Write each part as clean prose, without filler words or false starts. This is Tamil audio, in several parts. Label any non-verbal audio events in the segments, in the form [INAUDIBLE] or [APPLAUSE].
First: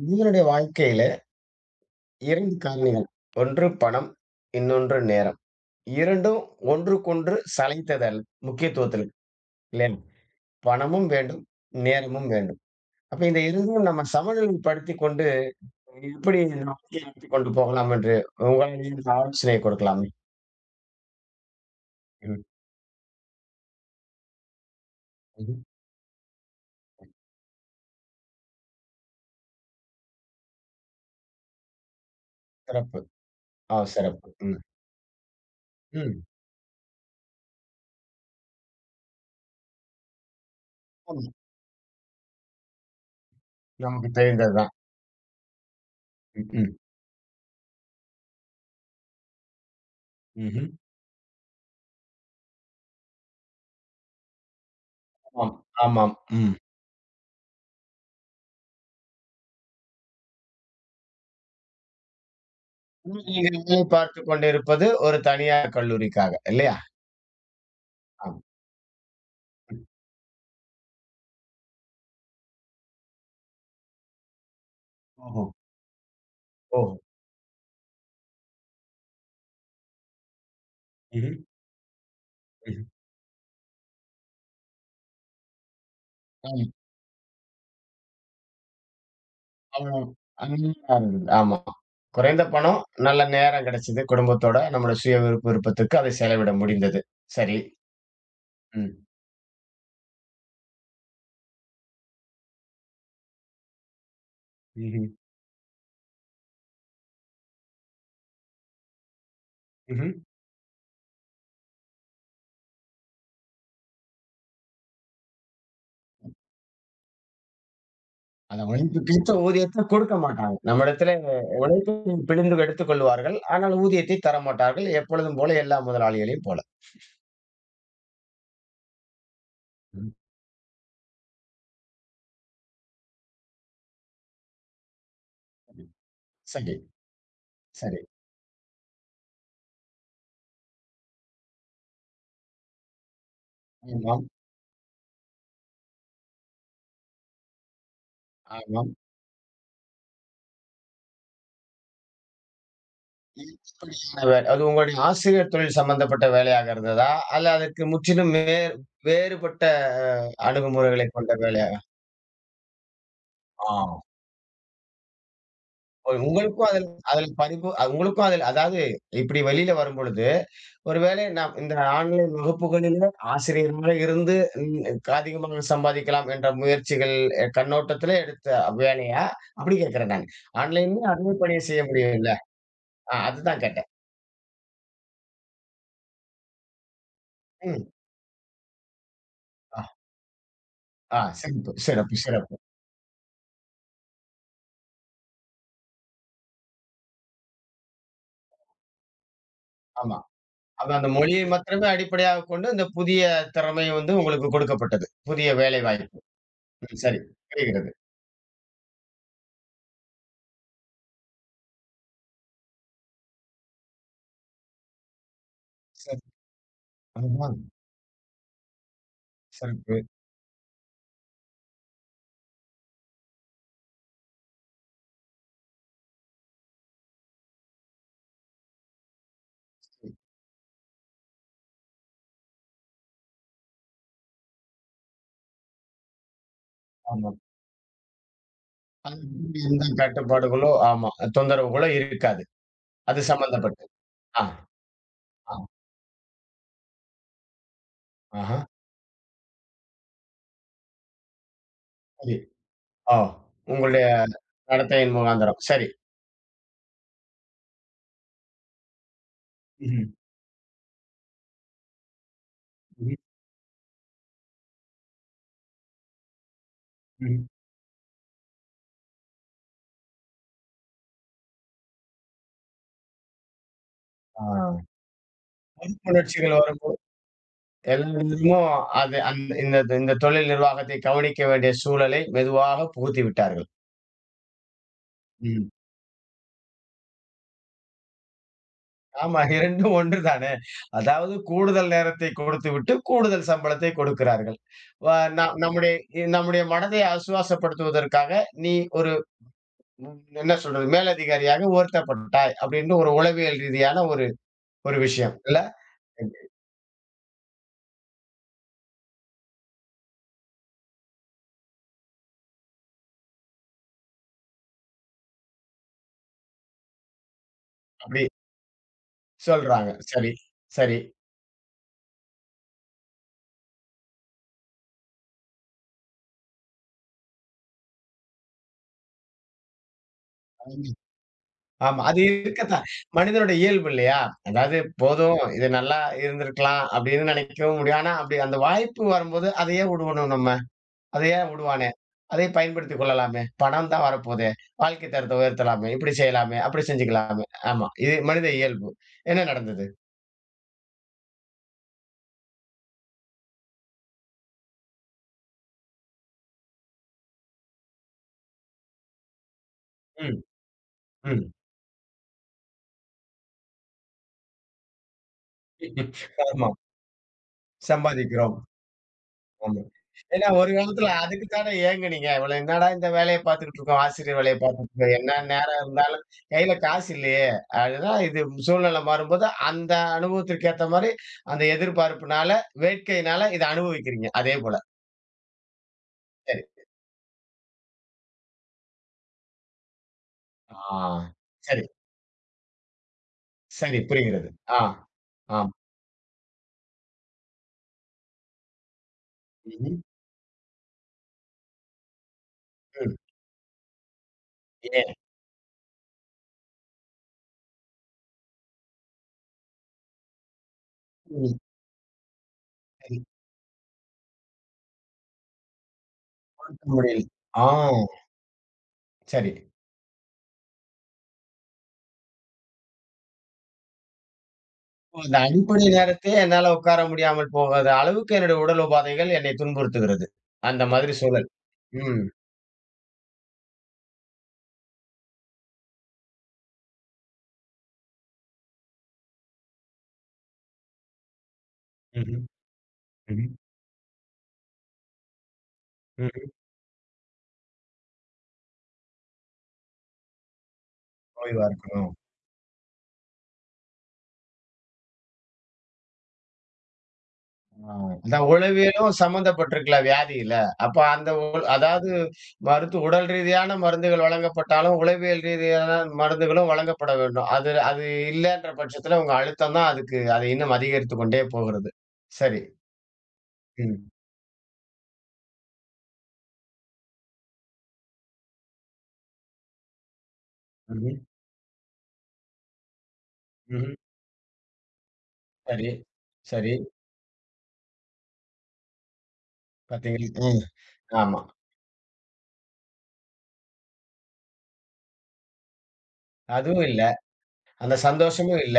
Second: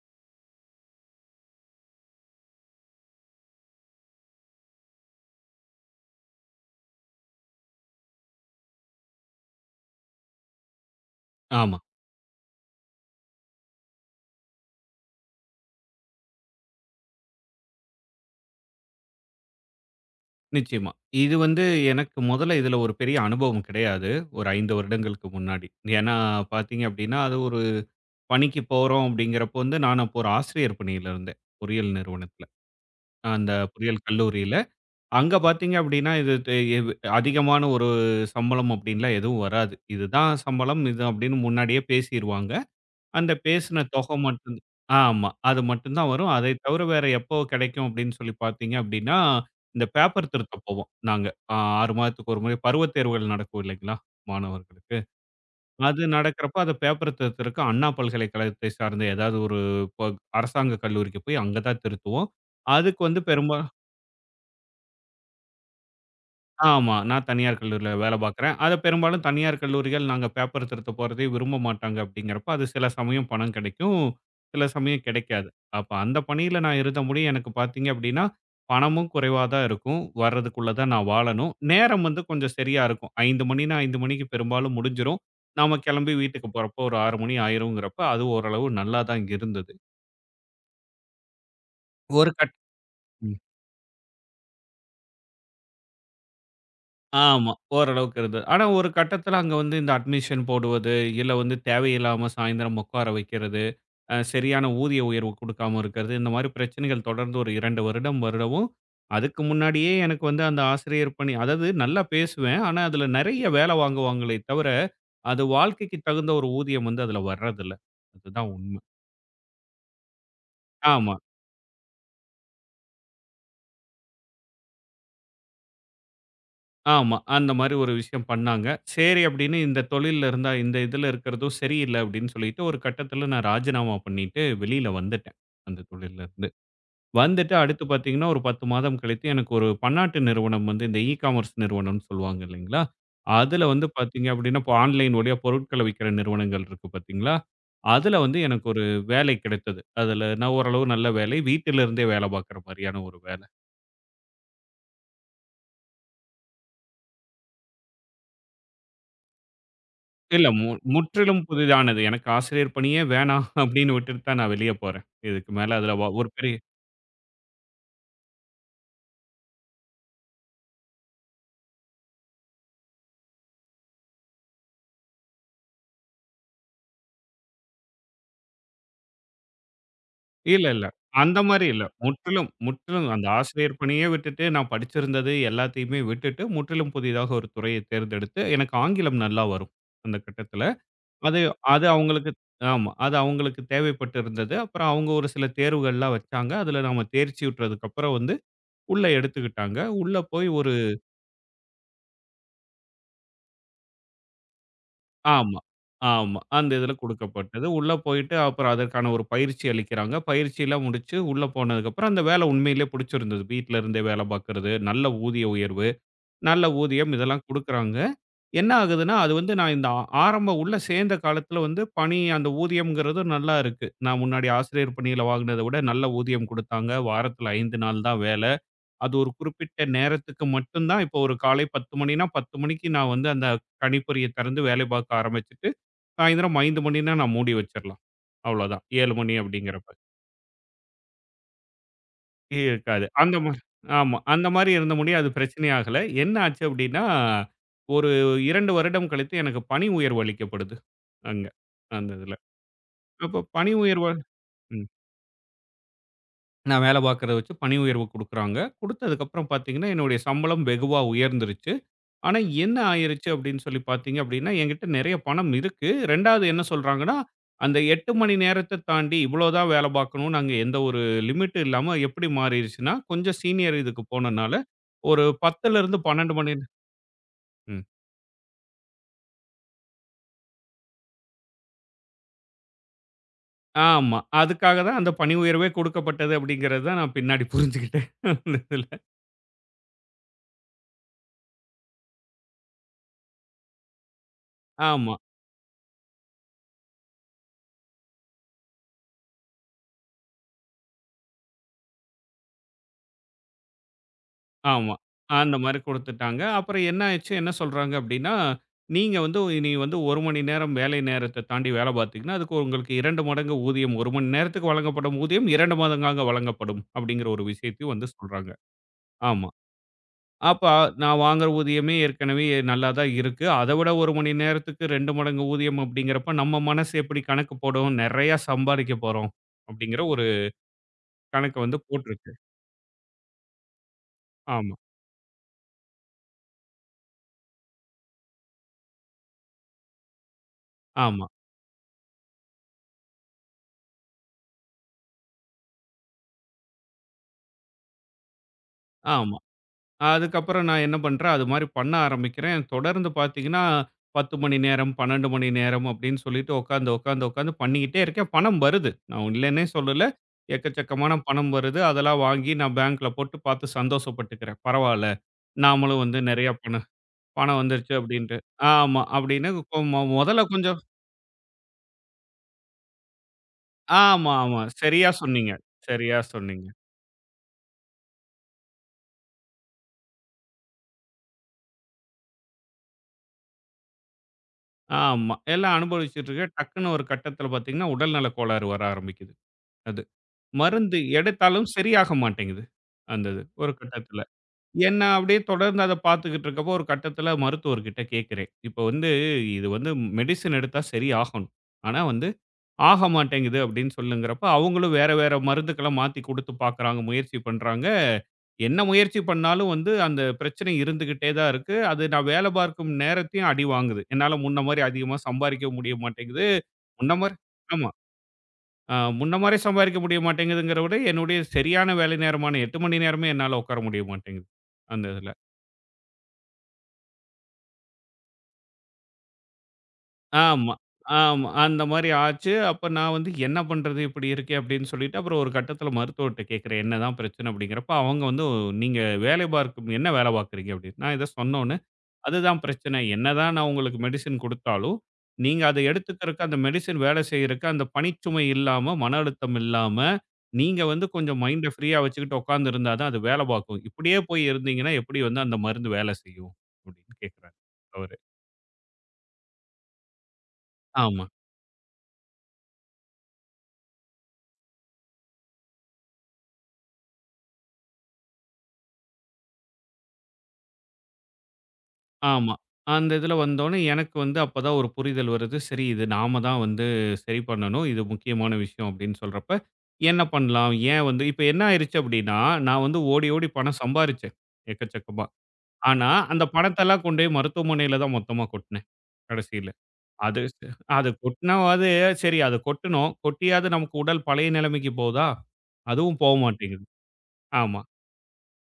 உங்களுடைய வாழ்க்கையில 2 காரணிகள். ஒன்று பணம், இன்னொன்று நேரம். இரண்டும் ஒன்றுக்கொன்று சளைத்ததல் முக்கியத்துவத்தில. இல்லையா? பணமும் வேண்டும், ஆமா. நேரமும் வேண்டும். அப்ப இந்த 2யும் நம்ம சமநிலைப்படுத்திக் கொண்டு எப்படி இந்த வாழ்க்கையை நடத்திக் கொண்டு போகலாம் என்று உங்களாலேயே ஆலோசனை கொடுக்கலாமே! நிச்சயமா. இது வந்து எனக்கு ம். முதல்ல இதுல ஒரு பெரிய அனுபவம் கிடையாது. ஒரு 5 வருடங்களுக்கு ம்ஹ்ம். முன்னாடி. ஏன்னா பார்த்தீங்க அப்டின்னா, அது ஒரு பணிக்கு போறோம் அப்டிங்கிறப்போ வந்து நான் அப்போ ஒரு ஆசிரியர் பணியில இருந்தேன். பொறியியல் நிறுவனத்துல. சிறப்பு. அந்த ஆ பொறியியல் சிறப்பு. கல்லூரியில. ம். அங்க பார்த்தீங்க அப்டின்னா, ம். இது து எவ் அதிகமான ஒரு சம்பளம் அப்டின்லாம் எதுவும் வராது. இதுதான் சம்பளம் இது ஆமா. அப்டின்னு முன்னாடியே பேசிருவாங்க. அந்த பேசின நமக்கு தொகை தெரிந்தது மட்டும் தான். ஆமா. அது மட்டும் தான் வரும். அதை ம். தவிர வேற எப்போ கிடைக்கும் அப்படின்னு சொல்லி பார்த்தீங்க அப்படின்னா, இந்த பேப்பர் திருத்த ம்ஹ்ம். போவோம் நாங்க. அ 6 மாதத்துக்கு ஒரு முறை பருவத் தேர்வுகள் நடக்கும் இல்லைங்களா? மாணவர்களுக்கு. ஆமாம், அது ஆமாம். ம். நடக்கிறப்ப அந்த பேப்பர் திருத்தறக்கு அண்ணா பல்கலைக்கழகத்தை சார்ந்த ஏதாவது ஒரு ப அரசாங்க கல்லூரிக்கு போய் அங்க தான் திருத்துவோம். அதுக்கு வந்து நீங்க பெரும்பா வேலை பார்த்துக் கொண்டிருப்பது ஒரு தனியார் கல்லூரிக்காக இல்லையா? ஆமா. நான் தனியார் கல்லூரியில வேலை ஆம். பார்க்குறேன். அத பெரும்பாலும் தனியார் கல்லூரிகள் நாங்க பேப்பர் திருத்த போறதே விரும்ப மாட்டாங்க அப்படிங்கிறப்ப, அது சில சமயம் பணம் கிடைக்கும், சில சமயம் ஓஹோ! கிடைக்காது. அப்ப அந்த பணியில நான் ஓஹோ! இருந்த முடியும் எனக்கு பார்த்தீங்க அப்படின்னா, பணமும் குறைவா தான் இருக்கும். வர்றதுக்குள்ள தான் நான் ம்ஹ்ம். வாழணும். நேரம் வந்து கொஞ்சம் சரியா ம்ஹ்ம். இருக்கும். 5 மணின்னா 5 மணிக்கு பெரும்பாலும் முடிஞ்சிரும். நாம கிளம்பி வீட்டுக்கு ஆமா. போறப்போ ஒரு 6 மணி ஆயிருங்கிறப்ப, அது ஓரளவு நல்லா தான் இருந்தது. அவ்ளோ [UNINTELLIGIBLE] அருமையா இருந்தது. ஆமா. ஒரு குறைந்த கட் பணம், நல்ல நேரம் கிடைச்சது. குடும்பத்தோட நம்முடைய சுய விருப்பத்துக்கு அதை செலவிட முடிந்தது. ஆமா. சரி. ஓரளவுக்கு இருந்தது. ஆனா ஒரு ம். கட்டத்துல அங்க வந்து இந்த அட்மிஷன் போடுவது, இல்ல வந்து தேவையில்லாம சாயந்திரம் உட்கார வைக்கிறது, சரியான ஊதிய ம்ஹ்ம். உயர்வு குடுக்காம இருக்கிறது, இந்த மாரி பிரச்சனைகள் தொடர்ந்து ஒரு 2 வருடம் வருடவும், அதுக்கு முன்னாடியே ம்ஹ்ம். எனக்கு வந்து அந்த ஆசிரியர் பணி அதாவது நல்லா பேசுவேன். ஆனா அதுல நெறைய வேல வாங்குவாங்களே தவிர, அது வாழ்க்கைக்கு தகுந்த ஒரு ஊதியம் வந்து அதுல வர்றதில்ல. அதுதான் அந்த உண்ம. உழைப்புக்கேத்த ஊதியத்த குடுக்க மாட்டாங்க. ஆமா, நம்மிடத்திலே உழைப்பை பிழிந்து எடுத்துக் கொள்வார்கள். ஆனால் ஊதியத்தை தரமாட்டார்கள். எப்பொழுதும் போல எல்லா முதலாளிகளையும் போல. ஆமா. அந்த மாரி ஒரு விஷயம் பண்ணாங்க. சரி அப்படின்னு இந்த ம். தொழில்ல இருந்தா இந்த இதுல இருக்கிறதும் சரியில்ல அப்படின்னு சொல்லிட்டு, ஒரு கட்டத்துல நான் ராஜினாமா பண்ணிட்டு வெளியில வந்துட்டேன். அந்த ம். தொழில்ல இருந்து. சரி, வந்துட்டு அடுத்து சரி. பார்த்தீங்கன்னா, ஒரு 10 மாதம் கழித்து எனக்கு ஒரு பன்னாட்டு நிறுவனம் வந்து இந்த இ காமர்ஸ் நிறுவனம்னு சொல்லுவாங்க இல்லைங்களா? அதுல ஆமா. வந்து ஆமாம், பார்த்தீங்க அப்படின்னா, இப்போ ஆன்லைன் வழியா பொருட்கள விக்கிற நிறுவனங்கள் இருக்கு பார்த்தீங்களா? அதுல வந்து எனக்கு ஒரு ஆமாம். வேலை கிடைத்தது. அதுல நான் ஓரளவு நல்ல வேலை. வீட்டிலிருந்தே வேலை பார்க்குற மாரியான ஒரு வேலை. படிச்சீங்கன்னா அது உங்களுடைய ஆசிரியர் தொழில் சம்பந்தப்பட்ட வேலையாக இருந்ததா? அல்ல அதற்கு முற்றிலும் வேறுபட்ட அ இல்ல. அணுகுமுறைகளை கொண்ட முற்றிலும் வேலையா? புதிதானது. எனக்கு ஆசிரியர் பணியே வேணாம் ஆ. [LAUGHS] அப்படின்னு விட்டுட்டு தான் நான் வெளிய போறேன். இதுக்கு மேல அதுல ஒ- ஒரு பெரிய உங்களுக்கும் அதில் அதில் பரிபு அ- உங்களுக்கும் அதில் அதாவது இப்படி வெளியில வரும்பொழுது, ஒருவேளை நாம் இந்த ஆன்லைன் வகுப்புகளிலே ஆசிரியராக இருந்து அதிகமாக சம்பாதிக்கலாம் என்ற முயற்சிகள் கண்ணோட்டத்திலே எடுத்த வேலையா? அப்படி கேட்கிறேன் நான். இல்ல, இல்ல. ஆன்லைன்லயும் அதே அந்த பணிய மாரி செய்ய இல்ல. முடியும்ல? முற்றிலும், முற்றிலும் ஆ அந்த அதுதான் ஆசிரியர் கேட்டேன். பணியே விட்டுட்டு, நான் படிச்சிருந்தது எல்லாத்தையுமே விட்டுட்டு, முற்றிலும் புதிதாக ஒரு துறையை ம். தேர்ந்தெடுத்து, எனக்கு ஆங்கிலம் நல்லா வரும். ஆ, அந்த கட்டத்துல. ஆ அது சிறப்பு, அது சிறப்பு, அவங்களுக்கு சிறப்பு. ஆமா. அது அவங்களுக்கு தேவைப்பட்டிருந்தது. அப்புறம் அவங்க ஒரு சில தேர்வுகள்லாம் வச்சாங்க. அதுல நம்ம தேர்ச்சியுற்றதுக்கு அப்புறம் வந்து உள்ள எடுத்துக்கிட்டாங்க. உள்ள ஆமா. போய் அதான் அந்த மொழியை மாத்திரமே அடிப்படையாகக் கொண்டு, இந்த புதிய திறமை வந்து உங்களுக்குக் கொடுக்கப்பட்டது. புதிய ஆமா, வேலை வாய்ப்பு. ஆமா. அந்த இதுல ம் சரி. குடுக்கப்பட்டது. புரிகிறது. உள்ள போயிட்டு அப்புறம் அதற்கான ஒரு பயிற்சி அளிக்கிறாங்க. பயிற்சிலாம் முடிச்சு உள்ள போனதுக்கப்புறம் அந்த வேலை உண்மையிலே புடிச்சிருந்தது. வீட்ல இருந்தே வேலை பார்க்கிறது, நல்ல ஊதிய உயர்வு, சரி. நல்ல ஊதியம் இதெல்லாம் அதுதான் குடுக்குறாங்க. என்ன ஆகுதுன்னா, அது வந்து நான் இந்த சிறப்பு. ஆரம்ப உள்ள சேர்ந்த காலத்துல வந்து பணி அந்த ஊதியம்ங்கிறது நல்லா இருக்கு. நான் முன்னாடி ஆசிரியர் பணியில வாங்குனத விட நல்ல ஊதியம் குடுத்தாங்க. வாரத்துல 5 நாள் தான் வேலை. அது ஒரு குறிப்பிட்ட நேரத்துக்கு மட்டும் தான் இப்போ ஒரு காலை 10 மணினா 10 மணிக்கு நான் வந்து அந்த கணிப்பொறிய திறந்து வேலை பார்க்க ஆரம்பிச்சுட்டு சாயந்தரம் 5 மணின்னா ஆமா. நான் மூடி வச்சிரலாம். அவ்வளோதான். 7 மணி அதுக்கு எந்த அப்படிங்கிறப்ப. கட்டுப்பாடுகளோ ஆமா. தொந்தரவுகளோ இருக்காது. இருக்காது. அது அந்த மாரி சம்பந்தப்பட்டு. ஆமா. ஆ, அந்த மாரி இருந்த முடியும். அது ஆ, பிரச்சனையாகல. என்ன ஆச்சு அப்படின்னா, ஒரு ஆஹா. 2 வருடம் கழித்து எனக்கு பணி உயர்வு அளிக்கப்படுது. அங்க. அந்த சரி. இதுல. ஓ! அப்போ பணி உங்களுடைய உயர்வு ம். நடத்தையின் முகாந்தரம். சரி. நான் வேலை பார்க்கிறத வச்சு பணி உயர்வு குடுக்குறாங்க. குடுத்ததுக்கப்புறம் பார்த்தீங்கன்னா, ம்ஹ்ம். என்னுடைய சம்பளம் வெகுவா உயர்ந்துருச்சு. ஆனா, என்ன ம்ஹ்ம். ஆயிருச்சு அப்படின்னு சொல்லி பார்த்தீங்க அப்படின்னா, என்கிட்ட நெறைய பணம் இருக்கு. 2வது என்ன சொல்றாங்கன்னா, ம். அந்த 8 மணி நேரத்த தாண்டி இவ்வளோ தான் வேலை பார்க்கணும்னு அங்க எந்த ஒரு லிமிட்டும் இல்லாம எப்படி மாறிருச்சுன்னா, கொஞ்சம் சீனியர் இதுக்கு ஆ. போனனால, ஒரு 10லிருந்து 12 மணி பொறுப்புணர்ச்சிகள் நே வரும்போது ம். எல்லா நேரமும் அது அந்த இந்த இந்த தொழில் நிர்வாகத்தைக் கவனிக்க வேண்டிய சூழலை மெதுவாகப் புகுத்தி விட்டார்கள். ஆமா. அதுக்காக தான் அந்த பணி உயர்வே ம். குடுக்கப்பட்டது அப்படிங்கிறது தான் நான் பின்னாடி புரிஞ்சுகிட்டேன். அந்த இதுல. ஆமா 2ம் ஒன்று தானே. அதாவது கூடுதல் நேரத்தை கொடுத்துவிட்டு, கூடுதல் சம்பளத்தை கொடுக்கிறார்கள். வ ஆமா, ந நம்முடைய நம்முடைய மனதை ஆசுவாசப்படுத்துவதற்காக, நீ ஒரு ம் என்ன சொல்றது? மேலதிகாரியாக உயர்த்தப்பட்டாய் அப்படின்னு ஒரு உளவியல் ரீதியான ஒரு ஆமா. ஒரு விஷயம் அந்த இல்ல? மாரி குடுத்துட்டாங்க. அப்புறம் என்ன ஆயிடுச்சு, என்ன சொல்றாங்க அப்டின்னா, நீங்க வந்து இனி வந்து 1 மணி நேரம் வேலை நேரத்த தாண்டி வேல பார்த்தீங்கன்னா, அதுக்கு உங்களுக்கு 2 மடங்கு ஊதியம் 1 மணி நேரத்துக்கு வழங்கப்படும் ஊதியம் 2 மடங்காக வழங்கப்படும் அப்டிங்கிற ஒரு விஷயத்தையும் வந்து அப்படி சொல்றாங்க. ஆமா. சொல்றாங்க. சரி, அப்ப சரி. நான் வாங்குற ஊதியமே ஏற்கனவே நல்லா தான் இருக்கு. அத விட 1 மணி நேரத்துக்கு 2 மடங்கு ஊதியம் அப்டிங்கிறப்ப நம்ம மனசு எப்படி கணக்கு போடும்? நெறையா சம்பாரிக்க போறோம் அப்டிங்கிற ஒரு கணக்க வந்து ஆமா. அது போட்டுருச்சு. இருக்கத்தான். மனிதனுடைய இயல்பு இல்லையா? ஆமா, அதாவது போதும் இது நல்லா இருந்திருக்கலாம் அப்படின்னு நினைக்கவும் முடியும். ஆனா அப்படி அந்த வாய்ப்பு வரும்போது அதையே விடுவோணும் நம்ம. அதை ஆமா, ஏன் விடுவானே? அதை பயன்படுத்திக் கொள்ளலாமே! பணம் தான் வரப்போதே! வாழ்க்கை தரத்தை உயர்த்தலாமே! இப்படி செய்யலாமே! அப்படி செஞ்சுக்கலாமே! ஆமா. இது மனித இயல்பு. ஆமா. என்ன நடந்தது? அதுக்கப்புறம் நான் என்ன பண்றேன், அது மாரி பண்ண ஆரம்பிக்கிறேன். தொடர்ந்து பார்த்தீங்கன்னா, 10 மணி நேரம், 12 மணி நேரம் அப்படின்னு சொல்லிட்டு உட்காந்து, உட்காந்து, உட்காந்து பண்ணிக்கிட்டே இருக்கேன். பணம் வருது. நான் இல்லன்னே சொல்லல. ம், எக்கச்சக்கமான பணம் ம். வருது. அதெல்லாம் வாங்கி நான் பேங்க்ல போட்டு பார்த்து சந்தோஷப்பட்டுக்கிறேன். பரவால்ல. நாமளும் வந்து நெறைய ஆமா. பணம் பணம் வந்துருச்சு அப்படின்ட்டு. சம்பாதிக்கிறோம். ஆமா. அப்படின்னு ஆமா. கொ- மொ மொதல்ல ஏன்னா ஒரு கொஞ்சம் காலத்துல அதுக்கு தானே ஏங்குனீங்க. இவ்வளவு என்னடா இந்த வேலைய பார்த்துக்கிட்டு இருக்கோம். ஆமா, ஆசிரியர் வேலைய ஆமா. பார்த்துட்டு சரியா இருக்கோம். என்ன சொன்னீங்க. நேரம் சரியா இருந்தாலும் சொன்னீங்க. கையில காசு இல்லையே! அதுதான் இது சூழ்நிலை மாறும்போது அந்த அனுபவத்திற்கு ஏத்த மாரி அந்த எதிர்பார்ப்புனால, வேட்கையினால இத அனுபவிக்கிறீங்க. அதே போல. ஆமா. எல்லாம் அனுபவிச்சுட்டு இருக்கேன். சரி. டக்குன்னு ஒரு கட்டத்தில பார்த்தீங்கன்னா, உடல்நல கோளாறு வர ஆரம்பிக்குது. அது. ஆ. மருந்து எடுத்தாலும் சரி. சரியாக மாட்டேங்குது. அந்த இது. ஒரு சரி, கட்டத்துல. புரிகிறது. ஆ, என்ன அப்படியே ஆம். தொடர்ந்து அத பார்த்துக்கிட்டு இருக்கப்போ, ஒரு கட்டத்துல மருத்துவர்கிட்ட கேட்கிறேன். இப்ப வந்து இது வந்து ம்ஹ்ம். மெடிசின் எடுத்தா சரியாகணும். ஆனா வந்து ஆக ம். மாட்டேங்குது அப்படின்னு சொல்லுங்கிறப்ப, அவங்களும் வேற ஏன்? வேற மருந்துக்கள மாத்தி குடுத்து பார்க்குறாங்க, முயற்சி பண்றாங்க. என்ன முயற்சி பண்ணாலும் வந்து அந்த பிரச்சனை இருந்துகிட்டே தான் ம். இருக்கு. அது நான் வேலை பார்க்கும் சரி. நேரத்தையும் அடி வாங்குது. என்னால முன்ன மாரி அதிகமா சம்பாரிக்கவும் முடிய மாட்டேங்குது. தூக்க முன்ன முடியல. மாரி ஆ, ஆமா. முன்ன சரி. மாரி சம்பாரிக்க முடிய மாட்டேங்குதுங்கிறத விட, என்னுடைய சரியான வேலை நேரமான 8 மணி நேரமே என்னால உட்கார முடிய மாட்டேங்குது. அந்த இப்போ இதுல. அந்த அடிப்படை நேரத்திலே என்னால உட்கார முடியாமல் போகாத அளவுக்கு என்னுடைய உடல் உபாதைகள் என்னை துன்புறுத்துகிறது. ஆமா, அந்த மாதிரி ஆமா. சூழல். அந்த மாரி ம். ஆச்சு. அப்ப நான் வந்து என்ன பண்றது? இப்படி இருக்கே அப்படின்னு சொல்லிட்டு, அப்புறம் ஒரு கட்டத்தில மருத்துவர்ட்ட கேட்கிறேன். என்னதான் பிரச்சனை அப்படிங்கிறப்ப, அவங்க வந்து "நீங்க வேலை பார்க்கும் என்ன வேலை பார்க்குறீங்க?" அப்படின்னு. நான் இத சொன்னோனே ம்ஹ்ம். அதுதான் பிரச்சனை. என்னதான் ம்ஹ்ம். நான் உங்களுக்கு மெடிசின் குடுத்தாலும், நீங்க அத எடுத்துக்கறக்கு, ம்ஹ்ம். அந்த மெடிசின் வேலை செய்யறக்கு, அந்த பணிச்சுமை இல்லாம, மன அழுத்தம் இல்லாம, நீங்க வந்து கொஞ்சம் ஓய்வா மைண்ட ஃப்ரீயா இருக்கணும். வச்சுக்கிட்டு உட்கார்ந்து இருந்தா தான் அது வேலை பார்க்கும். இப்படியே போய் இருந்தீங்கன்னா, எப்படி வந்து அந்த மருந்து வேலை செய்யும்? அப்படின்னு கேட்கறாரு ஆ. அவரு. அதான் உளவியலும் சம்மந்தப்பட்டிருக்குல்ல வியாதியில. அப்ப ஆமா, அந்த அதாவது உடல் ரீதியான மருந்துகள் வழங்கப்பட்டாலும், உளவியல் ரீதியான மருந்துகளும் வழங்கப்பட வேண்டும். அது அது இல்லன்ற பட்சத்துல உங்க அழுத்தம் தான் அதுக்கு அதை இன்னும் அதிகரித்துக் கொண்டே போகிறது. ஆமா. சரி. அந்த இதுல வந்தோனே ம். எனக்கு வந்து அப்பதான் ஒரு புரிதல் வருது. சரி இது நாம தான் வந்து சரி பண்ணணும். இது முக்கியமான விஷயம் அப்படின்னு சொல்றப்ப, என்ன பண்ணலாம்? ஏன் ம்ஹ்ம். வந்து இப்ப என்ன ஆயிருச்சு அப்படின்னா, நான் வந்து ஓடி ஓடி பணம் ம்ஹ்ம். சம்பாரிச்சேன். எக்கச்சக்கமா. சரி, ஆனா, அந்த சரி. பணத்தெல்லாம் கொண்டு போய் மருத்துவமனையில தான் மொத்தமா கொட்டுனேன், கடைசியில. பார்த்தீங்களா? அது ம். அது ஆமா. கொட்டுனாவாது சரி அது கொட்டணும். கொட்டியாவது நமக்கு உடல் பழைய நிலைமைக்கு போதா? அதுவும் போ மாட்டேங்குது. அதுவும் இல்ல. ஆமா, அந்த சந்தோஷமும் இல்ல.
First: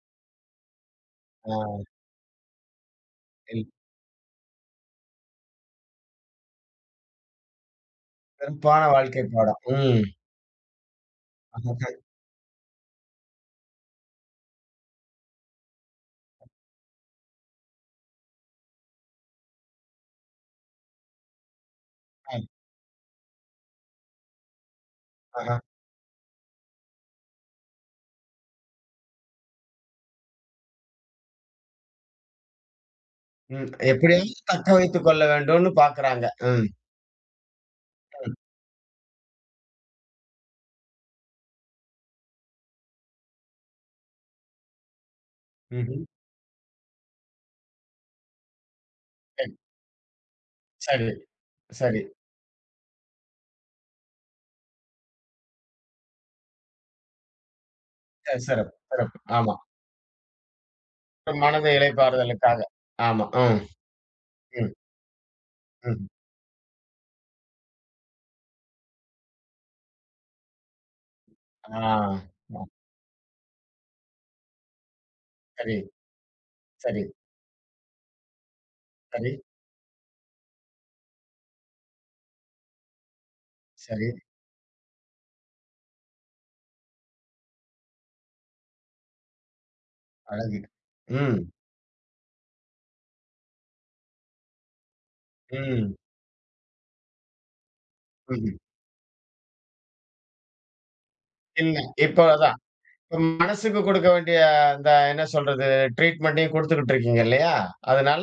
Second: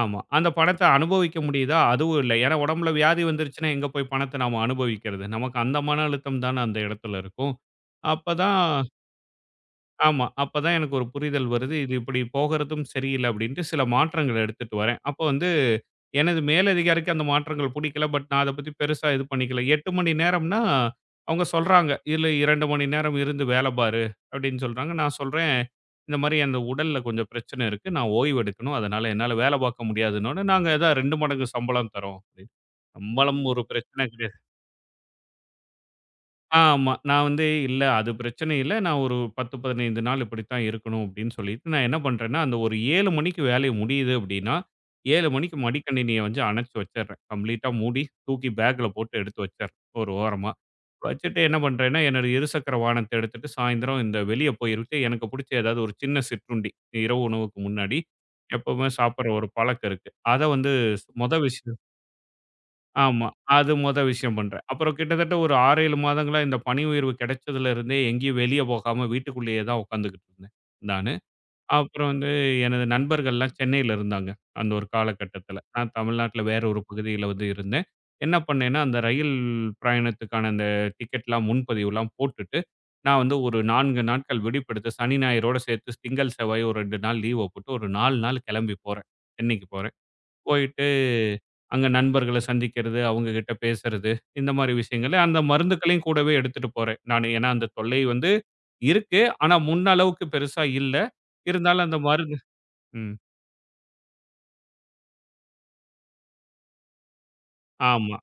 ஆமா. அந்த பணத்த அனுபவிக்க ஆ முடியுதா? அதுவும் இல்ல. ஏன்னா உடம்புல வியாதி இல் வந்துருச்சுன்னா, எங்க போய் பணத்த நாம அனுபவிக்கிறது? நமக்கு அந்த மன அழுத்தம் தான அந்த இடத்துல இருக்கும். அப்பதான் சிறப்பான வாழ்க்கை பாடம். ம். ஆமா. அப்பதான் எனக்கு ஒரு புரிதல் வருது. ஆஹா. இது இப்படி போகறதும் சரியில்ல அப்படின்ட்டு சில மாற்றங்கள் எடுத்துட்டு வரேன். அப்ப வந்து எனது மேலதிகாரிக்கு அந்த மாற்றங்கள் புடிக்கல. பட் நான் அத பத்தி பெருசா இது பண்ணிக்கல. 8 மணி நேரம்னா, அவங்க சொல்றாங்க, "இதுல 2 மணி நேரம் இருந்து வேல பாரு" அப்படின்னு சொல்றாங்க. நான் சொல்றேன், ஆஹா. "இந்த மாரி அந்த உடல்ல கொஞ்சம் பிரச்சனை இருக்கு. நான் ஓய்வு எடுக்கணும். அதனால என்னால வேல பாக்க முடியாதுன்னோனே, நாங்க அதான் 2 மடங்கு சம்பளம் தர்றோம்" அப்படின்னு. சம்பளம் ஒரு ம். பிரச்சனை எப்படியாவது தக்க வைத்துக் கொள்ள வேண்டும்னு பார்க்குறாங்க. ம். ஆமா. நான் வந்து இல்ல அது ம். பிரச்சனை இல்ல. நான் ஒரு 10, 15 நாள் இப்படித்தான் இருக்கணும் அப்படின்னு சொல்லிட்டு, நான் என்ன பண்றேன்னா, அந்த ஒரு 7 மணிக்கு வேலை முடியுது அப்படின்னா, 7 மணிக்கு ம்ஹ்ம். மடிக்கணினிய வந்து அணைச்சு வச்சுடுறேன். கம்ப்ளீட்டா மூடி, தூக்கி பேக்ல போட்டு எடுத்து சரி, வச்சுடுறேன், ஒரு ஓரமா. சரி, வச்சுட்டு என்ன பண்றேன்னா, சரி. என்னோட இருசக்கர வாகனத்த எடுத்துட்டு சாயந்தரம் இந்த வெளிய போயிட்டு, எனக்கு பிடிச்ச ஏதாவது ஒரு சின்ன சிற்றுண்டி, இரவு உணவுக்கு முன்னாடி சிறப்பு, எப்பவுமே சிறப்பு. சாப்பிடுற ஒரு ஆமா. பழக்கம் இருக்கு. அத வந்து மொத விஷ மனத இளைப்பாறுதலுக்காக. ஆமா. ஆமா. ம், அது மொத விஷயம் பண்றேன். ம், அப்புறம் கிட்டத்தட்ட ஒரு 6, 7 ம். மாதங்களா இந்த பணி உயர்வு கிடைச்சதுல இருந்தே எங்கேயும் வெளிய போகாம வீட்டுக்குள்ளேயே தான் உட்காந்துக்கிட்டு இருந்தேன் நானு. ஆ. அப்புறம் வந்து ஆ. எனது நண்பர்கள்லாம் சென்னையில இருந்தாங்க. அந்த ஒரு காலகட்டத்தில. சரி, நான் தமிழ்நாட்ல வேற ஒரு சரி, பகுதியில வந்து இருந்தேன். என்ன பண்ணேன்னா, அந்த சரி, ரயில் பிரயாணத்துக்கான அந்த டிக்கெட்லாம் முன்பதிவுலாம் போட்டுட்டு, நான் வந்து ஒரு 4 சரி. நாட்கள் விடுப்பெடுத்து சனி, ஞாயிறோட சேர்த்து திங்கள், செவ்வாய் ஒரு 2 நாள் லீவ போட்டு ஒரு 4 நாள் கிளம்பி போறேன். சென்னைக்கு போறேன். அழகு. போயிட்டு ம், அங்க நண்பர்கள சந்திக்கிறது, அவங்க கிட்ட பேசுறது, இந்த மாரி விஷயங்கள். அந்த ம், மருந்துகளையும் கூடவே எடுத்துட்டு போறேன். நானு ஏன்னா அந்த தொல்லை வந்து ம். இருக்கு. ஆனா முன்ன அளவுக்கு பெருசா இல்ல. இல்ல. இருந்தாலும் அந்த இப்போ மருந்து அதான். ம். இப்ப மனசுக்கு கொடுக்க வேண்டிய அந்த என்ன சொல்றது, ட்ரீட்மெண்ட்டையும் குடுத்துக்கிட்டு இருக்கீங்க இல்லையா? ஆமா, அதனால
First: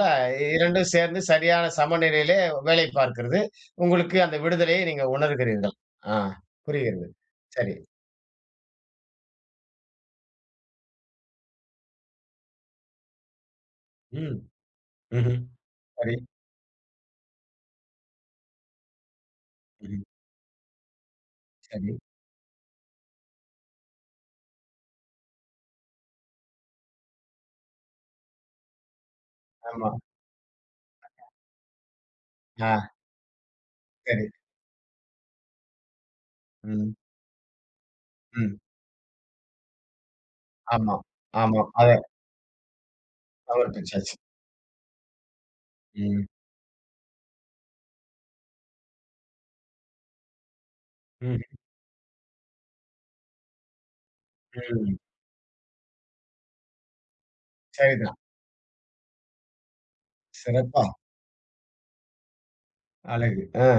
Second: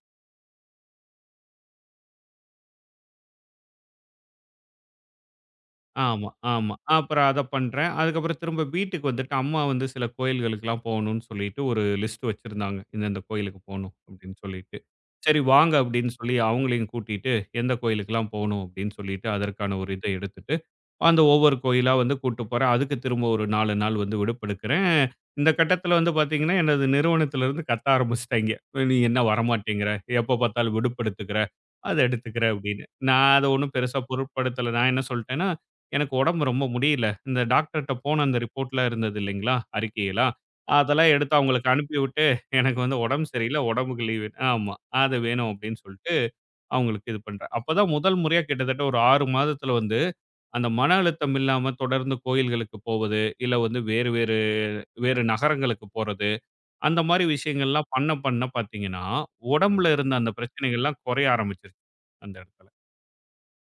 2ம் சேர்ந்து சரியான சமநிலையிலே வேலை பார்க்கிறது. உங்களுக்கு அந்த விடுதலையை நீங்க உணர்கிறீர்கள். ஆ. ஆமா. ஆமா. புரிகிறது. அப்புறம் அத சரி. பண்றேன். அதுக்கப்புறம் திரும்ப வீட்டுக்கு வந்துட்டு அம்மா வந்து சில கோயில்களுக்குலாம் போகணும்னு சொல்லிட்டு ஒரு லிஸ்ட் வச்சிருந்தாங்க. இந்தந்த கோயிலுக்கு போணும் அப்படின்னு ம். சொல்லிட்டு. ம்ஹ்ம். சரி வாங்க அப்படின்னு சரி. சொல்லி அவங்களையும் கூட்டிட்டு எந்த கோயிலுக்குலாம் போணும் அப்படின்னு சொல்லிட்டு அதற்கான ஒரு ம்ஹ்ம். இத எடுத்துட்டு, அந்த ஒவ்வொரு கோயிலா சரி. வந்து கூட்டு போறேன். அதுக்கு திரும்ப ஒரு 4 நாள் வந்து விடுப்பெடுக்கிறேன். இந்த கட்டத்தில வந்து பார்த்தீங்கன்னா, எனது நிறுவனத்திலிருந்து கத்த ஆரம்பிச்சுட்டாய்ங்க. "நீ என்ன வரமாட்டேங்கிற? ஆமா. எப்ப பார்த்தாலும் விடுப்பு எடுத்துக்கிற, அத எடுத்துக்கிற" ஆ அப்படின்னு. நான் அத ஒண்ணும் பெருசா சரி. பொருட்படுத்தல. நான் என்ன சொல்ட்டேன்னா, எனக்கு உடம்பு ரொம்ப ம். முடியல. இந்த டாக்டர்ட்ட போன அந்த ம். ரிப்போர்ட்லாம் இருந்தது இல்லைங்களா? அறிக்கையெல்லாம். ஆமா, அதெல்லாம் எடுத்து ஆமா. அவங்களுக்கு அத அனுப்பிவிட்டு, எனக்கு வந்து உடம்பு சரியில்ல. கவர் உடம்புக்கு பிச்சாச்சு. லீவு ஆமா. அது வேணும் அப்படின்னு சொல்லிட்டு ம். அவங்களுக்கு இது பண்றேன். அப்பதான் முதல் முறையா கிட்டத்தட்ட ஒரு 6 மாதத்துல வந்து, அந்த மன அழுத்தம் ம். இல்லாம தொடர்ந்து கோயில்களுக்கு போவது, இல்ல வந்து வேறு வேறு ம். வேறு நகரங்களுக்கு போறது, அந்த மாரி விஷயங்கள்லாம் பண்ண சரிதான். பண்ண பார்த்தீங்கன்னா, உடம்புல இருந்த அந்த சிறப்பா! பிரச்சனைகள்லாம் குறைய ஆரம்பிச்சுருச்சு. அந்த இடத்துல. அழகு. ஆ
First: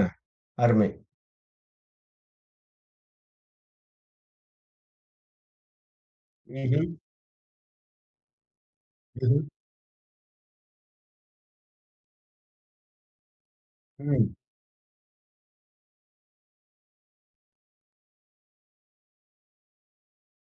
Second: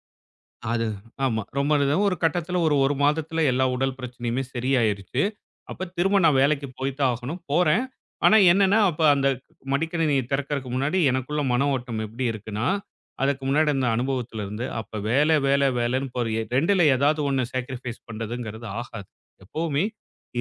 அது அருமை. ஆமா. ரொம்ப இது ஒரு கட்டத்தில ஒரு 1 மாதத்தில எல்லா உடல் பிரச்சனையுமே சரியாயிருச்சு. அப்ப திரும்ப நான் வேலைக்கு ம்ஹ்ம். போய் தான் ஆகணும். போறேன். ஆனா என்னன்னா, அப்ப அந்த ம்ஹ்ம். மடிக்கணினிய திறக்கறக்கு முன்னாடி எனக்குள்ள மன ஓட்டம் எப்படி இருக்குன்னா, அதுக்கு முன்னாடி அந்த ம். அனுபவத்தில இருந்து, அப்ப வேலை, வேலை, வேலைன்னு போற 2ல ஏதாவது ஒண்ணு சாக்ரிஃபைஸ் பண்றதுங்கிறது ஆகாது. எப்பவுமே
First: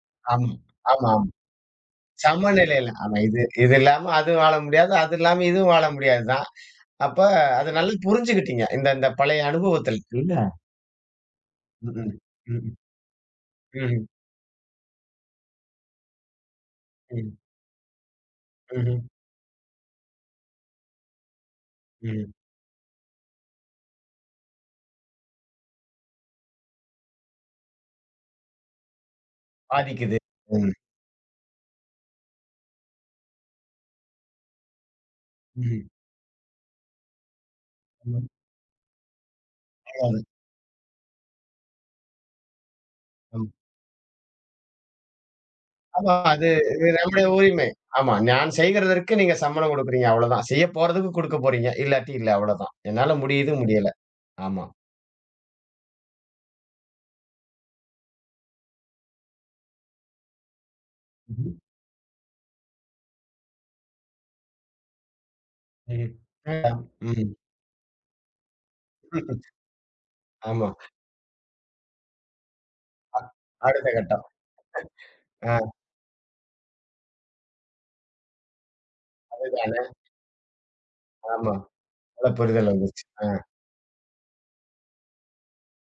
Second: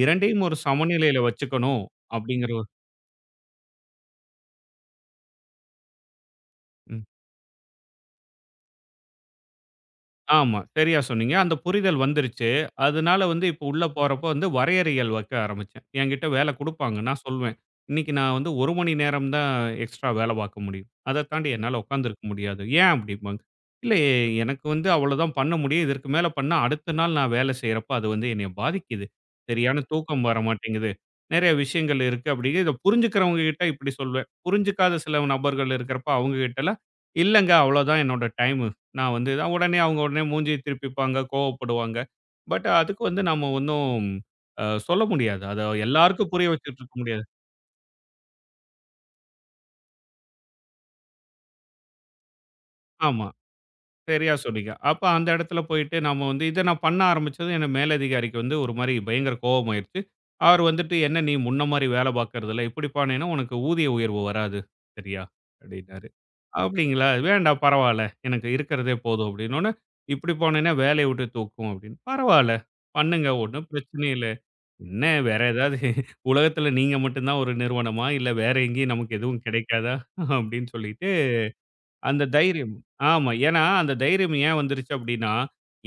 2யும் ஆமா, ஒரு ஆமா, சமநிலையில ஆமா. வச்சுக்கணும் அப்படிங்கிற ஒரு சமநிலையில ஆமா. இது இது இல்லாம அதுவும் வாழ முடியாது. அது இல்லாம இதுவும் வாழ முடியாது தான். ம். அப்ப அத நல்லா புரிஞ்சுகிட்டீங்க. இந்த இந்த பழைய அனுபவத்தில் இல்ல. ஆமா. சரியா சொன்னீங்க. அந்த ம். புரிதல் ம். வந்துருச்சு. ம். அதனால வந்து இப்ப உள்ள ம். போறப்போ வந்து வரையறைகள் வைக்க ஆரம்பிச்சேன். என்கிட்ட வேலை குடுப்பாங்க. நான் ம். சொல்வேன். இன்னைக்கு நான் வந்து 1 மணி ம்ஹ்ம். நேரம் தான் எக்ஸ்ட்ரா வேலை பார்க்க முடியும். அத தாண்டி என்னால உட்கார்ந்திருக்க ம். முடியாது. ஏன் அப்படிம்பாங்க. இல்ல எனக்கு வந்து அவ்வளோதான் பண்ண முடியும். இதற்கு மேல பண்ணா அடுத்த நாள் நான் வேலை செய்றப்ப அது வந்து என்னைய பாதிக்குது. சரியான பாதிக்குது. தூக்கம் வர ம். மாட்டேங்குது. நெறைய விஷயங்கள் இருக்கு அப்படிங்க. இத புரிஞ்சுக்கிறவங்க கிட்ட இப்படி சொல்வேன். புரிஞ்சுக்காத சில நபர்கள் ம். இருக்கிறப்ப அவங்க கிட்டலாம் இல்லங்க அவ்வளோதான் என்னோட ம். டைம் நான் வந்து தான் உடனே அவங்க அதாவது உடனே மூஞ்சிய திருப்பிப்பாங்க, கோவப்படுவாங்க. பட் அதுக்கு வந்து நம்ம ஒண்ணும் சொல்ல முடியாது. அத ஆமா. எல்லாருக்கும் புரிய அது வச்சுட்டு இது இருக்க முடியாது. நம்முடைய உரிமை. ஆமா. நான் செய்கிறதற்கு நீங்க சம்பளம் குடுக்குறீங்க அவ்வளதான். செய்ய போறதுக்கு குடுக்க போறீங்க. இல்லாட்டி இல்ல அவ்வளதான். என்னால ஆமா, முடியுது, முடியல. சரியா ஆமா. சொன்னீங்க. அப்ப அந்த இடத்துல போயிட்டு நம்ம வந்து இத நான் பண்ண ஆரம்பிச்சதும் என் மேலதிகாரிக்கு வந்து ஒரு மாரி பயங்கர கோவமாயிருச்சு. அவரு வந்துட்டு, "என்ன நீ ம்ஹ்ம். முன்ன மாரி வேல பார்க்கறதில்ல, இப்படி பண்ணீன்னா உனக்கு ஊதிய உயர்வு வராது. சரியா?" அப்படின்னாரு. ம். வேண்டாம். "அப்படிங்களா? ம். வேண்டாம் பரவால்ல. எனக்கு இருக்கிறதே போதும்." அப்படின்னோன, "இப்படி ஆமா. போனீன்னா வேலைய விட்டு தூக்கும்." அப்படின்னு. "பரவால்ல, அ பண்ணுங்க ஒண்ணும் அடுத்த பிரச்சனை கட்டம். இல்ல." என்ன வேற ஆ ஏதாவது உலகத்துல நீங்க மட்டும் தான் ஒரு நிறுவனமா? இல்ல வேற எங்கேயும் நமக்கு எதுவும் அதுதானே. கிடைக்காதா? அப்படின்னு சொல்லிட்டு ஆமா. அந்த நல்ல புரிதல் தைரியம் வந்துருச்சு. ஆ ஆமா. ஏன்னா அந்த தைரியம் ஏன் வந்துருச்சு அப்படின்னா,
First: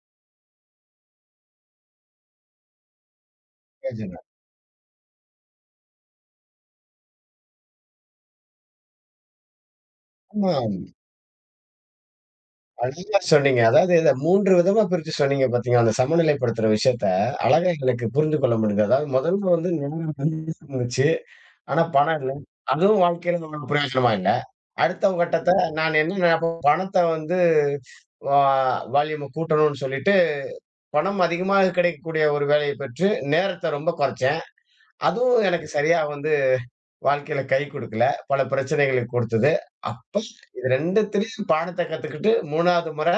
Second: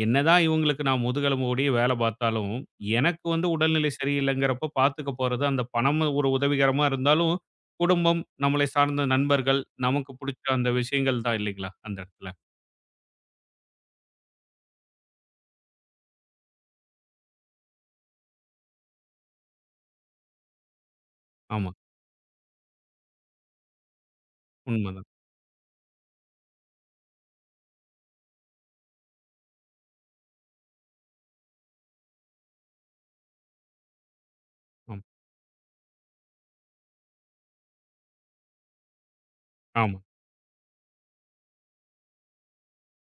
என்னதான் இவங்களுக்கு நான் முதுகெலும்பு ஊடி வேலை பார்த்தாலும், எனக்கு வந்து உடல்நிலை புரிஞ்சுது. சரியில்லைங்கிறப்ப பார்த்துக்க போறது அந்த பணம் ஒரு உதவிகரமா இருந்தாலும், குடும்பம், நம்மளை சார்ந்த நண்பர்கள், நமக்கு பிடிச்ச ஆமா. அந்த விஷயங்கள் தான் இல்லைங்களா? அந்த இடத்துல. அழகா சொன்னீங்க. அதாவது இத 3 விதமா பிரிச்சு சொன்னீங்க பாத்தீங்களா, அந்த சமநிலைப்படுத்துற விஷயத்த அழகா எங்களுக்கு புரிந்து கொள்ள முடிந்தது. அதாவது முதல்ல வந்து நேரம் இருந்துச்சு. ஆமா. ஆனா பணம் இல்ல. அதுவும் வாழ்க்கையில நமக்கு பிரயோஜனமா இல்ல. உண்மைதான். அடுத்த கட்டத்த நான் என்ன நினைப்பேன், பணத்த வந்து வா வால்யூம கூட்டணும்னு சொல்லிட்டு, பணம் அதிகமாக கிடைக்கக்கூடிய ஒரு வேலைய பெற்று, நேரத்த ரொம்ப குறைச்சேன். ஆமா, அதுவும் எனக்கு சரியா வந்து வாழ்க்கையில கை குடுக்கல. பல பிரச்சனைகளுக்கு கொடுத்தது. ஆமா. அப்ப இது 2த்துலயும் பாடத்த கத்துக்கிட்டு 3வது முறை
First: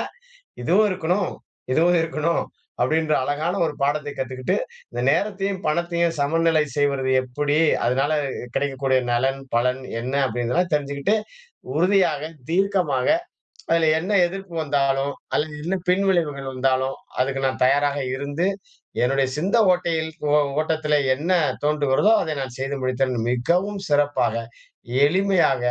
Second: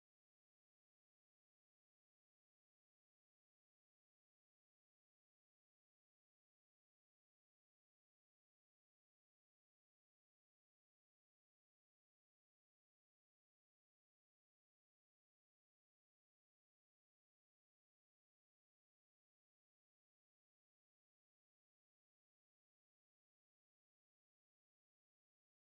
இதுவும் இருக்கணும், இதுவும் இருக்கணும். அப்படின்ற அழகான ஒரு பாடத்தை கத்துக்கிட்டு, இந்த நேரத்தையும், பணத்தையும் சமநிலை செய்வது எப்படி? அதனால கிடைக்கக்கூடிய நலன், பலன் என்ன? அப்படிங்கிறதெல்லாம் தெரிஞ்சுக்கிட்டு, உறுதியாக, தீர்க்கமாக அதுல என்ன எதிர்ப்பு வந்தாலும், அல்லது என்ன பின் விளைவுகள் வந்தாலும், அதுக்கு நான் தயாராக இருந்து, என்னுடைய சிந்த ஓட்டையில் ஓ ஓட்டத்திலே என்ன தோன்றுகிறதோ, அதை நான் செய்து முடித்தேன். மிகவும் சிறப்பாக, எளிமையாக,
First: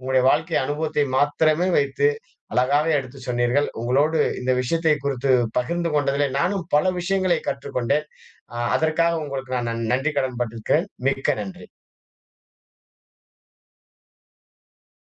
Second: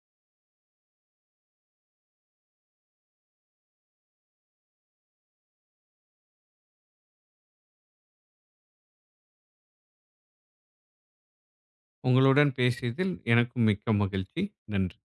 உங்களுடைய வாழ்க்கை அனுபவத்தை மாத்திரமே வைத்து, அழகாக எடுத்து சொன்னீர்கள். உங்களோடு இந்த விஷயத்தை குறித்து பகிர்ந்து கொண்டதிலே, நானும் பல விஷயங்களை கற்றுக்கொண்டேன். அதற்காக உங்களுக்கு நான் நன்றி கடன் பட்டிருக்கிறேன். மிக்க நன்றி. உங்களுடன் பேசியதில் எனக்கும் மிக்க மகிழ்ச்சி. நன்றி.